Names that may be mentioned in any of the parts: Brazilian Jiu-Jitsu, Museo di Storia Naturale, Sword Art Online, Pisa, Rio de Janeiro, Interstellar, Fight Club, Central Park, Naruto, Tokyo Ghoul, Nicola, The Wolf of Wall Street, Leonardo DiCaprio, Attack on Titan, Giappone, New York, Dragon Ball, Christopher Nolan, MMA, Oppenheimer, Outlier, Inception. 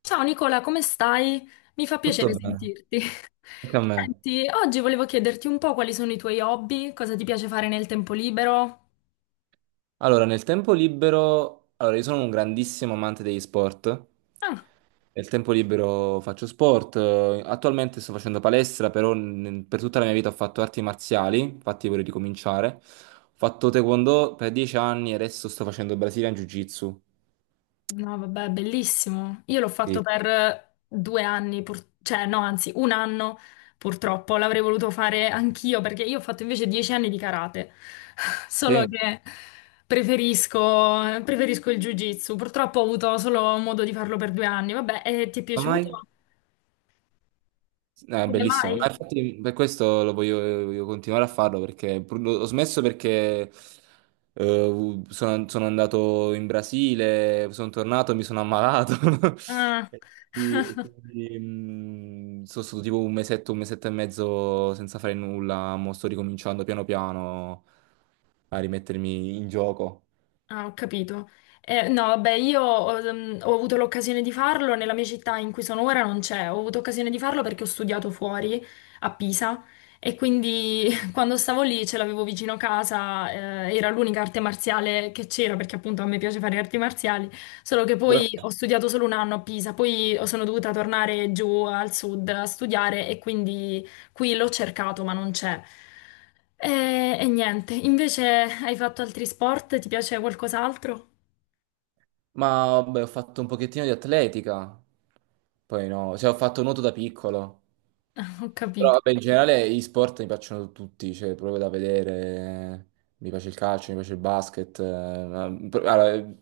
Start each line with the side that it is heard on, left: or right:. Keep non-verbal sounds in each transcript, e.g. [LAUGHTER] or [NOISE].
left: Ciao Nicola, come stai? Mi fa
right: Tutto
left: piacere
right: bene,
left: sentirti.
right: anche a
left: [LAUGHS]
right: me.
left: Senti, oggi volevo chiederti un po' quali sono i tuoi hobby, cosa ti piace fare nel tempo libero.
right: Allora, nel tempo libero, io sono un grandissimo amante degli sport.
left: Ah,
right: Nel tempo libero faccio sport. Attualmente sto facendo palestra, però per tutta la mia vita ho fatto arti marziali, infatti vorrei ricominciare. Ho fatto taekwondo per 10 anni e adesso sto facendo Brazilian Jiu-Jitsu.
left: no, vabbè, bellissimo. Io l'ho fatto
right: Sì.
left: per 2 anni, pur- cioè no, anzi, 1 anno purtroppo. L'avrei voluto fare anch'io perché io ho fatto invece 10 anni di karate, [LAUGHS] solo
right: Sì.
left: che preferisco il jiu-jitsu. Purtroppo ho avuto solo modo di farlo per 2 anni. Vabbè, e ti è
right: Come mai?
left: piaciuto? Come
right: Bellissimo,
left: mai?
right: ma infatti per questo voglio continuare a farlo perché ho smesso perché sono andato in Brasile, sono tornato e mi sono ammalato [LAUGHS]
left: Ah,
right: e e
left: [LAUGHS]
right: quindi, sono stato tipo un mesetto e mezzo senza fare nulla, mo sto ricominciando piano piano a rimettermi in gioco.
left: ah, ho capito. No, vabbè, io ho, ho avuto l'occasione di farlo nella mia città in cui sono ora, non c'è. Ho avuto occasione di farlo perché ho studiato fuori a Pisa e quindi [LAUGHS] quando stavo lì ce l'avevo vicino casa, era l'unica arte marziale che c'era perché appunto a me piace fare arti marziali, solo che poi
right: Però...
left: ho studiato solo 1 anno a Pisa, poi sono dovuta tornare giù al sud a studiare e quindi... Qui l'ho cercato, ma non c'è. E niente, invece hai fatto altri sport? Ti piace qualcos'altro?
right: Ma vabbè, ho fatto un pochettino di atletica, poi no, cioè ho fatto nuoto da piccolo.
left: [LAUGHS] Ho
right: Però
left: capito.
right: vabbè, in generale gli sport mi piacciono tutti, cioè proprio da vedere. Mi piace il calcio, mi piace il basket.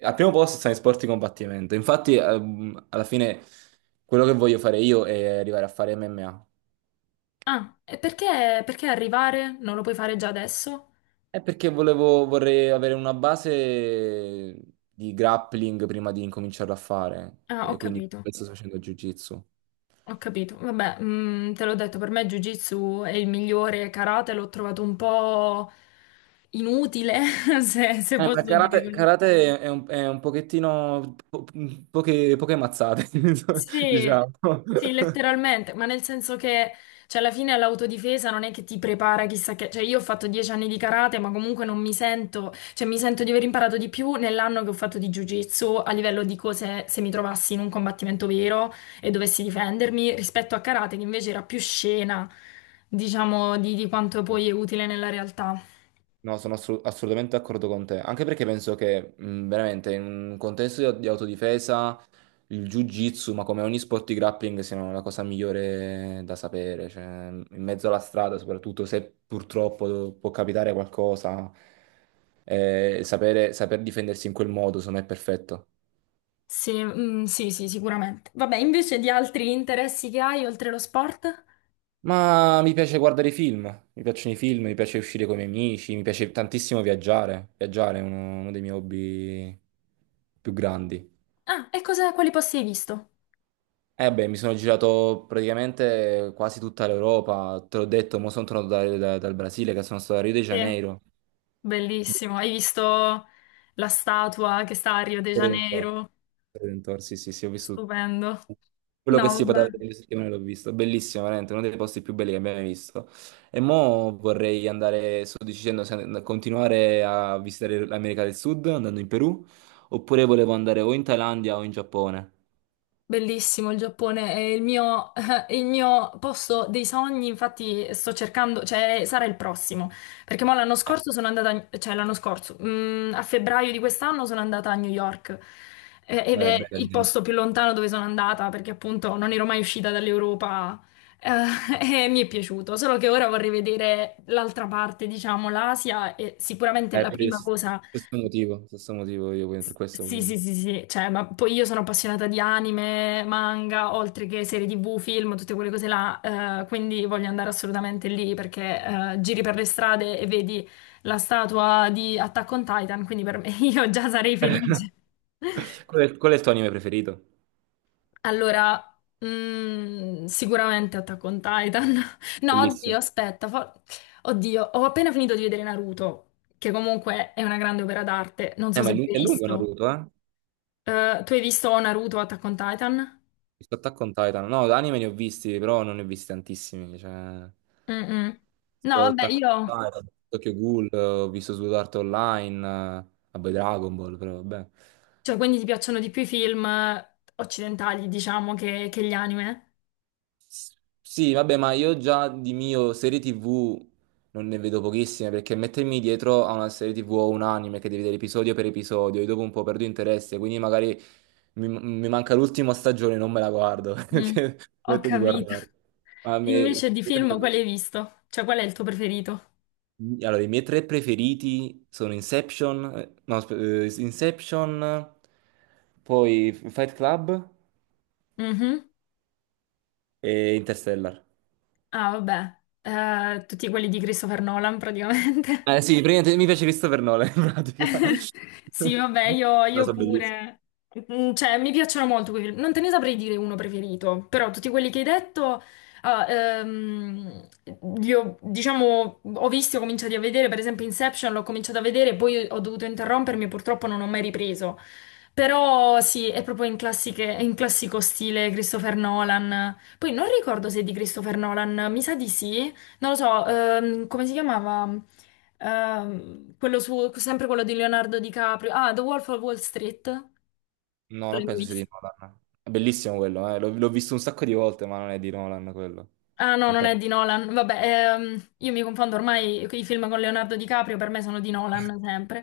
right: Al primo posto stanno i sport di combattimento. Infatti, alla fine quello che voglio fare io è arrivare a fare MMA.
left: Ah, e perché, perché arrivare? Non lo puoi fare già adesso?
right: È perché vorrei avere una base di grappling prima di incominciarlo a fare.
left: Ah, ho
right: E quindi
left: capito,
right: questo sto facendo jiu-jitsu.
left: ho capito. Vabbè, mm, te l'ho detto, per me Jiu-Jitsu è il migliore, karate l'ho trovato un po' inutile, [LAUGHS] se, se
right: Ma
left: posso dire così.
right: karate è è un pochettino poche, poche mazzate, [LAUGHS]
left: Sì,
right: diciamo.
left: sì, letteralmente, ma nel senso che, cioè, alla fine l'autodifesa non è che ti prepara chissà che, cioè, io ho fatto 10 anni di karate, ma comunque non mi sento, cioè, mi sento di aver imparato di più nell'anno che ho fatto di jiu-jitsu a livello di cose, se mi trovassi in un combattimento vero e dovessi difendermi, rispetto a karate, che invece era più scena, diciamo, di quanto poi è utile nella realtà.
right: No, sono assolutamente d'accordo con te, anche perché penso che veramente in un contesto di autodifesa il jiu-jitsu, ma come ogni sport di grappling, siano la cosa migliore da sapere, cioè, in mezzo alla strada, soprattutto se purtroppo può capitare qualcosa, saper difendersi in quel modo, secondo me è perfetto.
left: Sì, mm, sì, sì, sicuramente. Vabbè, invece di altri interessi che hai oltre lo sport?
right: Ma mi piace guardare i film, mi piacciono i film, mi piace uscire con i miei amici, mi piace tantissimo viaggiare. Viaggiare è uno dei miei hobby più grandi.
left: Ah, e cosa, quali posti hai visto?
right: Eh beh, mi sono girato praticamente quasi tutta l'Europa, te l'ho detto, mo sono tornato dal Brasile, che sono stato a Rio de
left: Sì.
right: Janeiro.
left: Bellissimo.
right: Bellissimo.
left: Hai visto la statua che sta a Rio de
right: Torre del Tor-
left: Janeiro?
right: Torre del Tor, sì, sì, sì, ho visto.
left: Stupendo.
right: Quello che
left: No,
right: si
left: vabbè.
right: poteva vedere in settimane l'ho visto, bellissimo, veramente, uno dei posti più belli che abbiamo mai visto. E mo vorrei andare, sto dicendo, se continuare a visitare l'America del Sud andando in Perù, oppure volevo andare o in Thailandia o in Giappone.
left: Bellissimo il Giappone, è il mio, [LAUGHS] è il mio posto dei sogni, infatti sto cercando, cioè sarà il prossimo, perché mo l'anno scorso sono andata, cioè l'anno scorso, mm, a febbraio di quest'anno sono andata a New York ed
right: Beh,
left: è il
right: bene.
left: posto più lontano dove sono andata, perché appunto non ero mai uscita dall'Europa eh, [LAUGHS] e mi è piaciuto, solo che ora vorrei vedere l'altra parte, diciamo l'Asia e sicuramente la
right: Per il
left: prima
right: stesso
left: cosa
right: stesso motivo, stesso motivo io quindi per questo
left: sì,
right: volevo...
left: sì, sì, sì, cioè, ma poi io sono appassionata di anime, manga, oltre che serie TV, film, tutte quelle cose là, quindi voglio andare assolutamente lì perché giri per le strade e vedi la statua di Attack on Titan, quindi per me [LAUGHS] io già sarei
right: [LAUGHS]
left: felice.
right: Qual è il tuo anime preferito?
left: Allora, mm, sicuramente Attack on Titan. [LAUGHS] No, oddio,
right: Bellissimo.
left: aspetta. Oddio, ho appena finito di vedere Naruto, che comunque è una grande opera d'arte. Non so
right: Ma
left: se
right: è
left: l'hai
right: è lungo
left: visto.
right: Naruto, eh?
left: Tu hai visto Naruto Attack on Titan?
right: Visto Attack on Titan. No, anime ne ho visti, però non ne ho visti tantissimi. Cioè,
left: Mm-mm. No,
right: sto
left: vabbè,
right: Attack
left: io...
right: on Titan, ho visto Tokyo Ghoul, ho visto Sword Art Online, eh, vabbè Dragon Ball, però vabbè.
left: Cioè, quindi ti piacciono di più i film occidentali, diciamo, che gli anime?
right: S- Sì, vabbè, ma io già di mio serie TV non ne vedo pochissime perché mettermi dietro a una serie TV o un anime che devi vedere episodio per episodio, io dopo un po' perdo interesse, quindi magari mi manca l'ultima stagione e non me la guardo [LAUGHS]
left: Mm.
right: perché
left: Ho
right: smetto di
left: capito.
right: guardarla.
left: [LAUGHS]
right: Ma a me
left: Invece di
right: succede sempre
left: film, quale
right: così.
left: hai visto? Cioè, qual è il tuo preferito?
right: Allora, i miei tre preferiti sono Inception, no, aspe- Inception, poi Fight Club
left: Mhm.
right: e Interstellar.
left: Ah, vabbè. Tutti quelli di Christopher Nolan, praticamente.
right: Eh sì, praticamente mi piace Christopher Nolan in pratica.
left: [LAUGHS] Sì,
right: [LAUGHS]
left: vabbè,
right: No,
left: io
right: so bellissimo.
left: pure. Mm, cioè, mi piacciono molto quei film. Non te ne saprei dire uno preferito, però tutti quelli che hai detto, ah, li ho, diciamo, ho visto, ho cominciato a vedere, per esempio Inception, l'ho cominciato a vedere, poi ho dovuto interrompermi e purtroppo non ho mai ripreso. Però sì, è proprio in classico stile Christopher Nolan. Poi non ricordo se è di Christopher Nolan, mi sa di sì. Non lo so, come si chiamava? Quello su, sempre quello di Leonardo DiCaprio. Ah, The Wolf of Wall Street.
right: No, non
left: L'hai
right: penso sia di
left: visto?
right: Nolan. È bellissimo quello, l'ho visto un sacco di volte, ma non è di Nolan quello.
left: Ah no,
right: Non
left: non è
right: penso.
left: di Nolan. Vabbè, io mi confondo ormai i film con Leonardo DiCaprio, per me sono di Nolan sempre.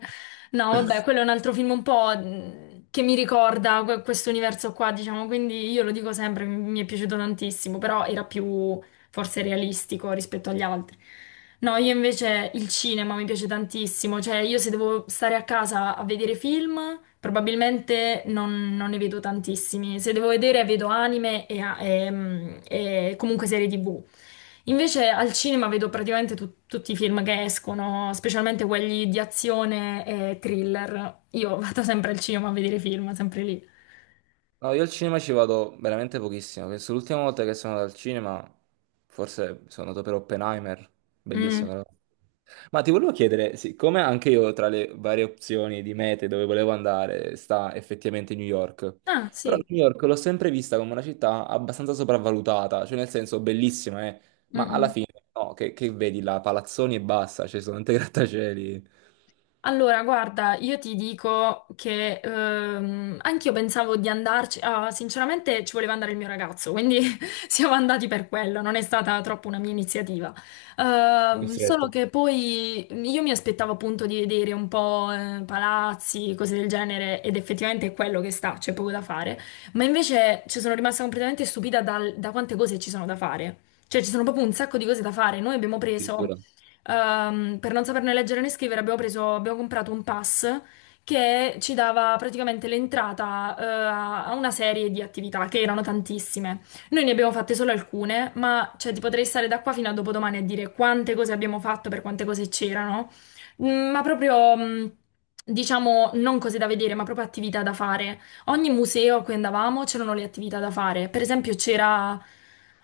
left: No, vabbè, quello è un altro film un po' che mi ricorda questo universo qua, diciamo, quindi io lo dico sempre, mi è piaciuto tantissimo, però era più forse realistico rispetto agli altri. No, io invece il cinema mi piace tantissimo, cioè io se devo stare a casa a vedere film, probabilmente non ne vedo tantissimi, se devo vedere vedo anime e, mm, e comunque serie TV. Invece al cinema vedo praticamente tutti i film che escono, specialmente quelli di azione e thriller. Io [LAUGHS] vado sempre al cinema a vedere film, sempre lì.
right: No, io al cinema ci vado veramente pochissimo. Penso l'ultima volta che sono andato al cinema, forse sono andato per Oppenheimer,
left: Mm.
right: bellissimo. Però. Ma ti volevo chiedere, siccome anche io tra le varie opzioni di mete dove volevo andare sta effettivamente New York,
left: Ah,
right: però
left: sì.
right: New York l'ho sempre vista come una città abbastanza sopravvalutata, cioè nel senso bellissima,
left: Mm,
right: ma alla
left: mm.
right: fine no, che vedi là, palazzoni e basta, ci sono tanti grattacieli.
left: Allora, guarda, io ti dico che anch'io pensavo di andarci, ah, sinceramente ci voleva andare il mio ragazzo, quindi [LAUGHS] siamo andati per quello, non è stata troppo una mia iniziativa. Solo
right: Costretto.
left: che poi io mi aspettavo appunto di vedere un po' palazzi, cose del genere, ed effettivamente è quello che sta, c'è poco da fare, ma invece ci sono rimasta completamente stupita da quante cose ci sono da fare. Cioè, ci sono proprio un sacco di cose da fare. Noi abbiamo preso
right: Addirittura.
left: per non saperne leggere né scrivere abbiamo comprato un pass che ci dava praticamente l'entrata, a a una serie di attività che erano tantissime. Noi ne abbiamo fatte solo alcune, ma cioè, ti potrei stare da qua fino a dopodomani a dire quante cose abbiamo fatto, per quante cose c'erano, mm, ma proprio, mm, diciamo, non cose da vedere, ma proprio attività da fare. Ogni museo a cui andavamo c'erano le attività da fare. Per esempio c'era,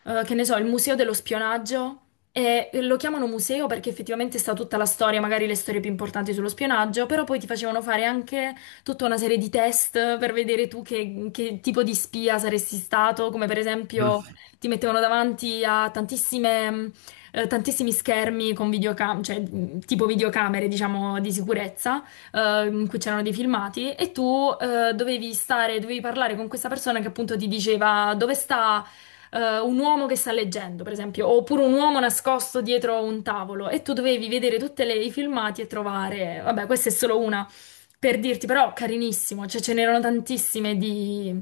left: che ne so, il museo dello spionaggio. E lo chiamano museo perché effettivamente sta tutta la storia, magari le storie più importanti sullo spionaggio, però poi ti facevano fare anche tutta una serie di test per vedere tu che tipo di spia saresti stato, come per esempio
right: [LAUGHS]
left: ti mettevano davanti a tantissime, tantissimi schermi con videocamere, cioè tipo videocamere, diciamo, di sicurezza, in cui c'erano dei filmati, e tu dovevi stare, dovevi parlare con questa persona che appunto ti diceva dove sta un uomo che sta leggendo, per esempio, oppure un uomo nascosto dietro un tavolo e tu dovevi vedere tutti i filmati e trovare, vabbè, questa è solo una per dirti, però carinissimo, cioè ce n'erano tantissime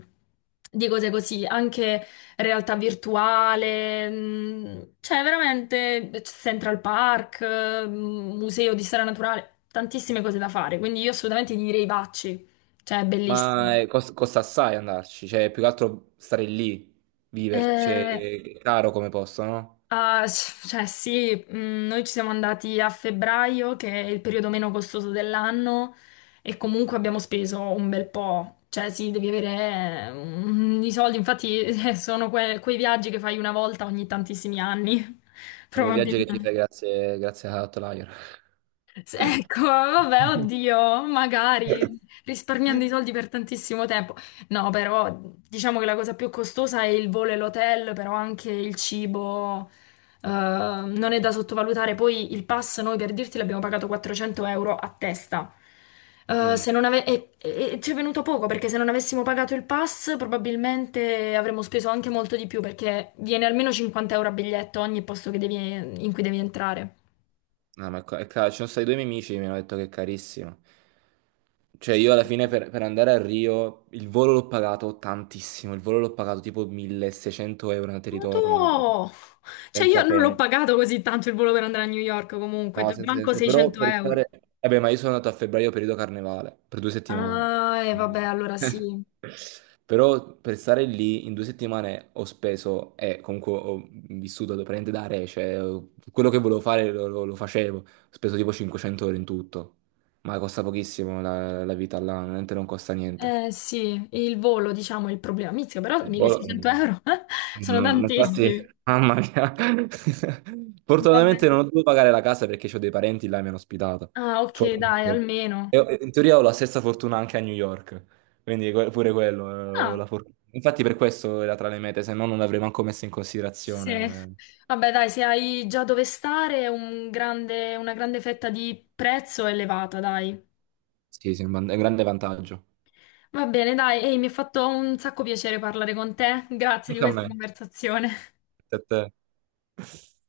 left: di cose così, anche realtà virtuale, cioè veramente Central Park, Museo di Storia Naturale, tantissime cose da fare, quindi io assolutamente ti direi vacci, cioè è bellissimo.
right: Ma costa assai andarci, cioè più che altro stare lì, viverci, cioè,
left: Eh,
right: è caro come posto, no?
left: Cioè sì, mm, noi ci siamo andati a febbraio, che è il periodo meno costoso dell'anno, e comunque abbiamo speso un bel po'. Cioè sì, devi avere mm, i soldi, infatti [LAUGHS] sono quei viaggi che fai una volta ogni tantissimi anni, [LAUGHS]
right: È un viaggio che ti
left: probabilmente.
right: fai grazie a Outlier.
left: Ecco, vabbè, oddio, magari risparmiando i soldi per tantissimo tempo. No, però diciamo che la cosa più costosa è il volo e l'hotel, però anche il cibo non è da sottovalutare. Poi il pass, noi per dirti, l'abbiamo pagato 400 euro a testa.
right: Mm.
left: Se non ave- e ci è venuto poco perché se non avessimo pagato il pass probabilmente avremmo speso anche molto di più perché viene almeno 50 euro a biglietto ogni posto in cui devi entrare.
right: No, ma è è caro. Ci sono stati due miei amici che mi hanno detto che è carissimo. Cioè io alla fine per andare a Rio il volo l'ho pagato tantissimo, il volo l'ho pagato tipo 1600 € andata e
left: Ma
right: ritorno, una cosa
left: tu! Cioè io
right: senza
left: non l'ho
right: senso.
left: pagato così tanto il volo per andare a New York comunque,
right: No,
left: cioè,
right: senza
left: manco
right: senso. Però
left: 600
right: per
left: euro.
right: stare... Vabbè, ma io sono andato a febbraio periodo carnevale, per due settimane.
left: Ah, e vabbè,
right: Eh.
left: allora
right: [LAUGHS]
left: sì.
right: Però per stare lì in due settimane ho speso, e comunque ho vissuto praticamente da re, cioè quello che volevo fare lo facevo. Ho speso tipo 500 ore in tutto. Ma costa pochissimo la vita là, veramente non costa niente.
left: Eh sì, il volo, diciamo, è il problema. Mizzica, però
right: Il volo...
left: 1600 euro [LAUGHS] eh? Sono
right: Mamma mia, infatti,
left: tantissimi.
right: mamma mia. [LAUGHS]
left: Vabbè.
right: Fortunatamente non ho dovuto pagare la casa perché ho dei parenti là e mi hanno ospitato.
left: Ah, ok, dai,
right: Fortunatamente.
left: almeno.
right: E in teoria ho la stessa fortuna anche a New York, quindi pure quello, ho
left: Ah,
right: la fortuna. Infatti per questo era tra le mete, se no non l'avrei manco messo in
left: sì.
right: considerazione.
left: Vabbè, dai, se hai già dove stare, una grande fetta di prezzo elevata, dai.
right: Sì, sì, è un è un grande vantaggio.
left: Va bene, dai, ehi, mi ha fatto un sacco piacere parlare con te. Grazie di
right: Anche a
left: questa
right: me.
left: conversazione.
right: A te.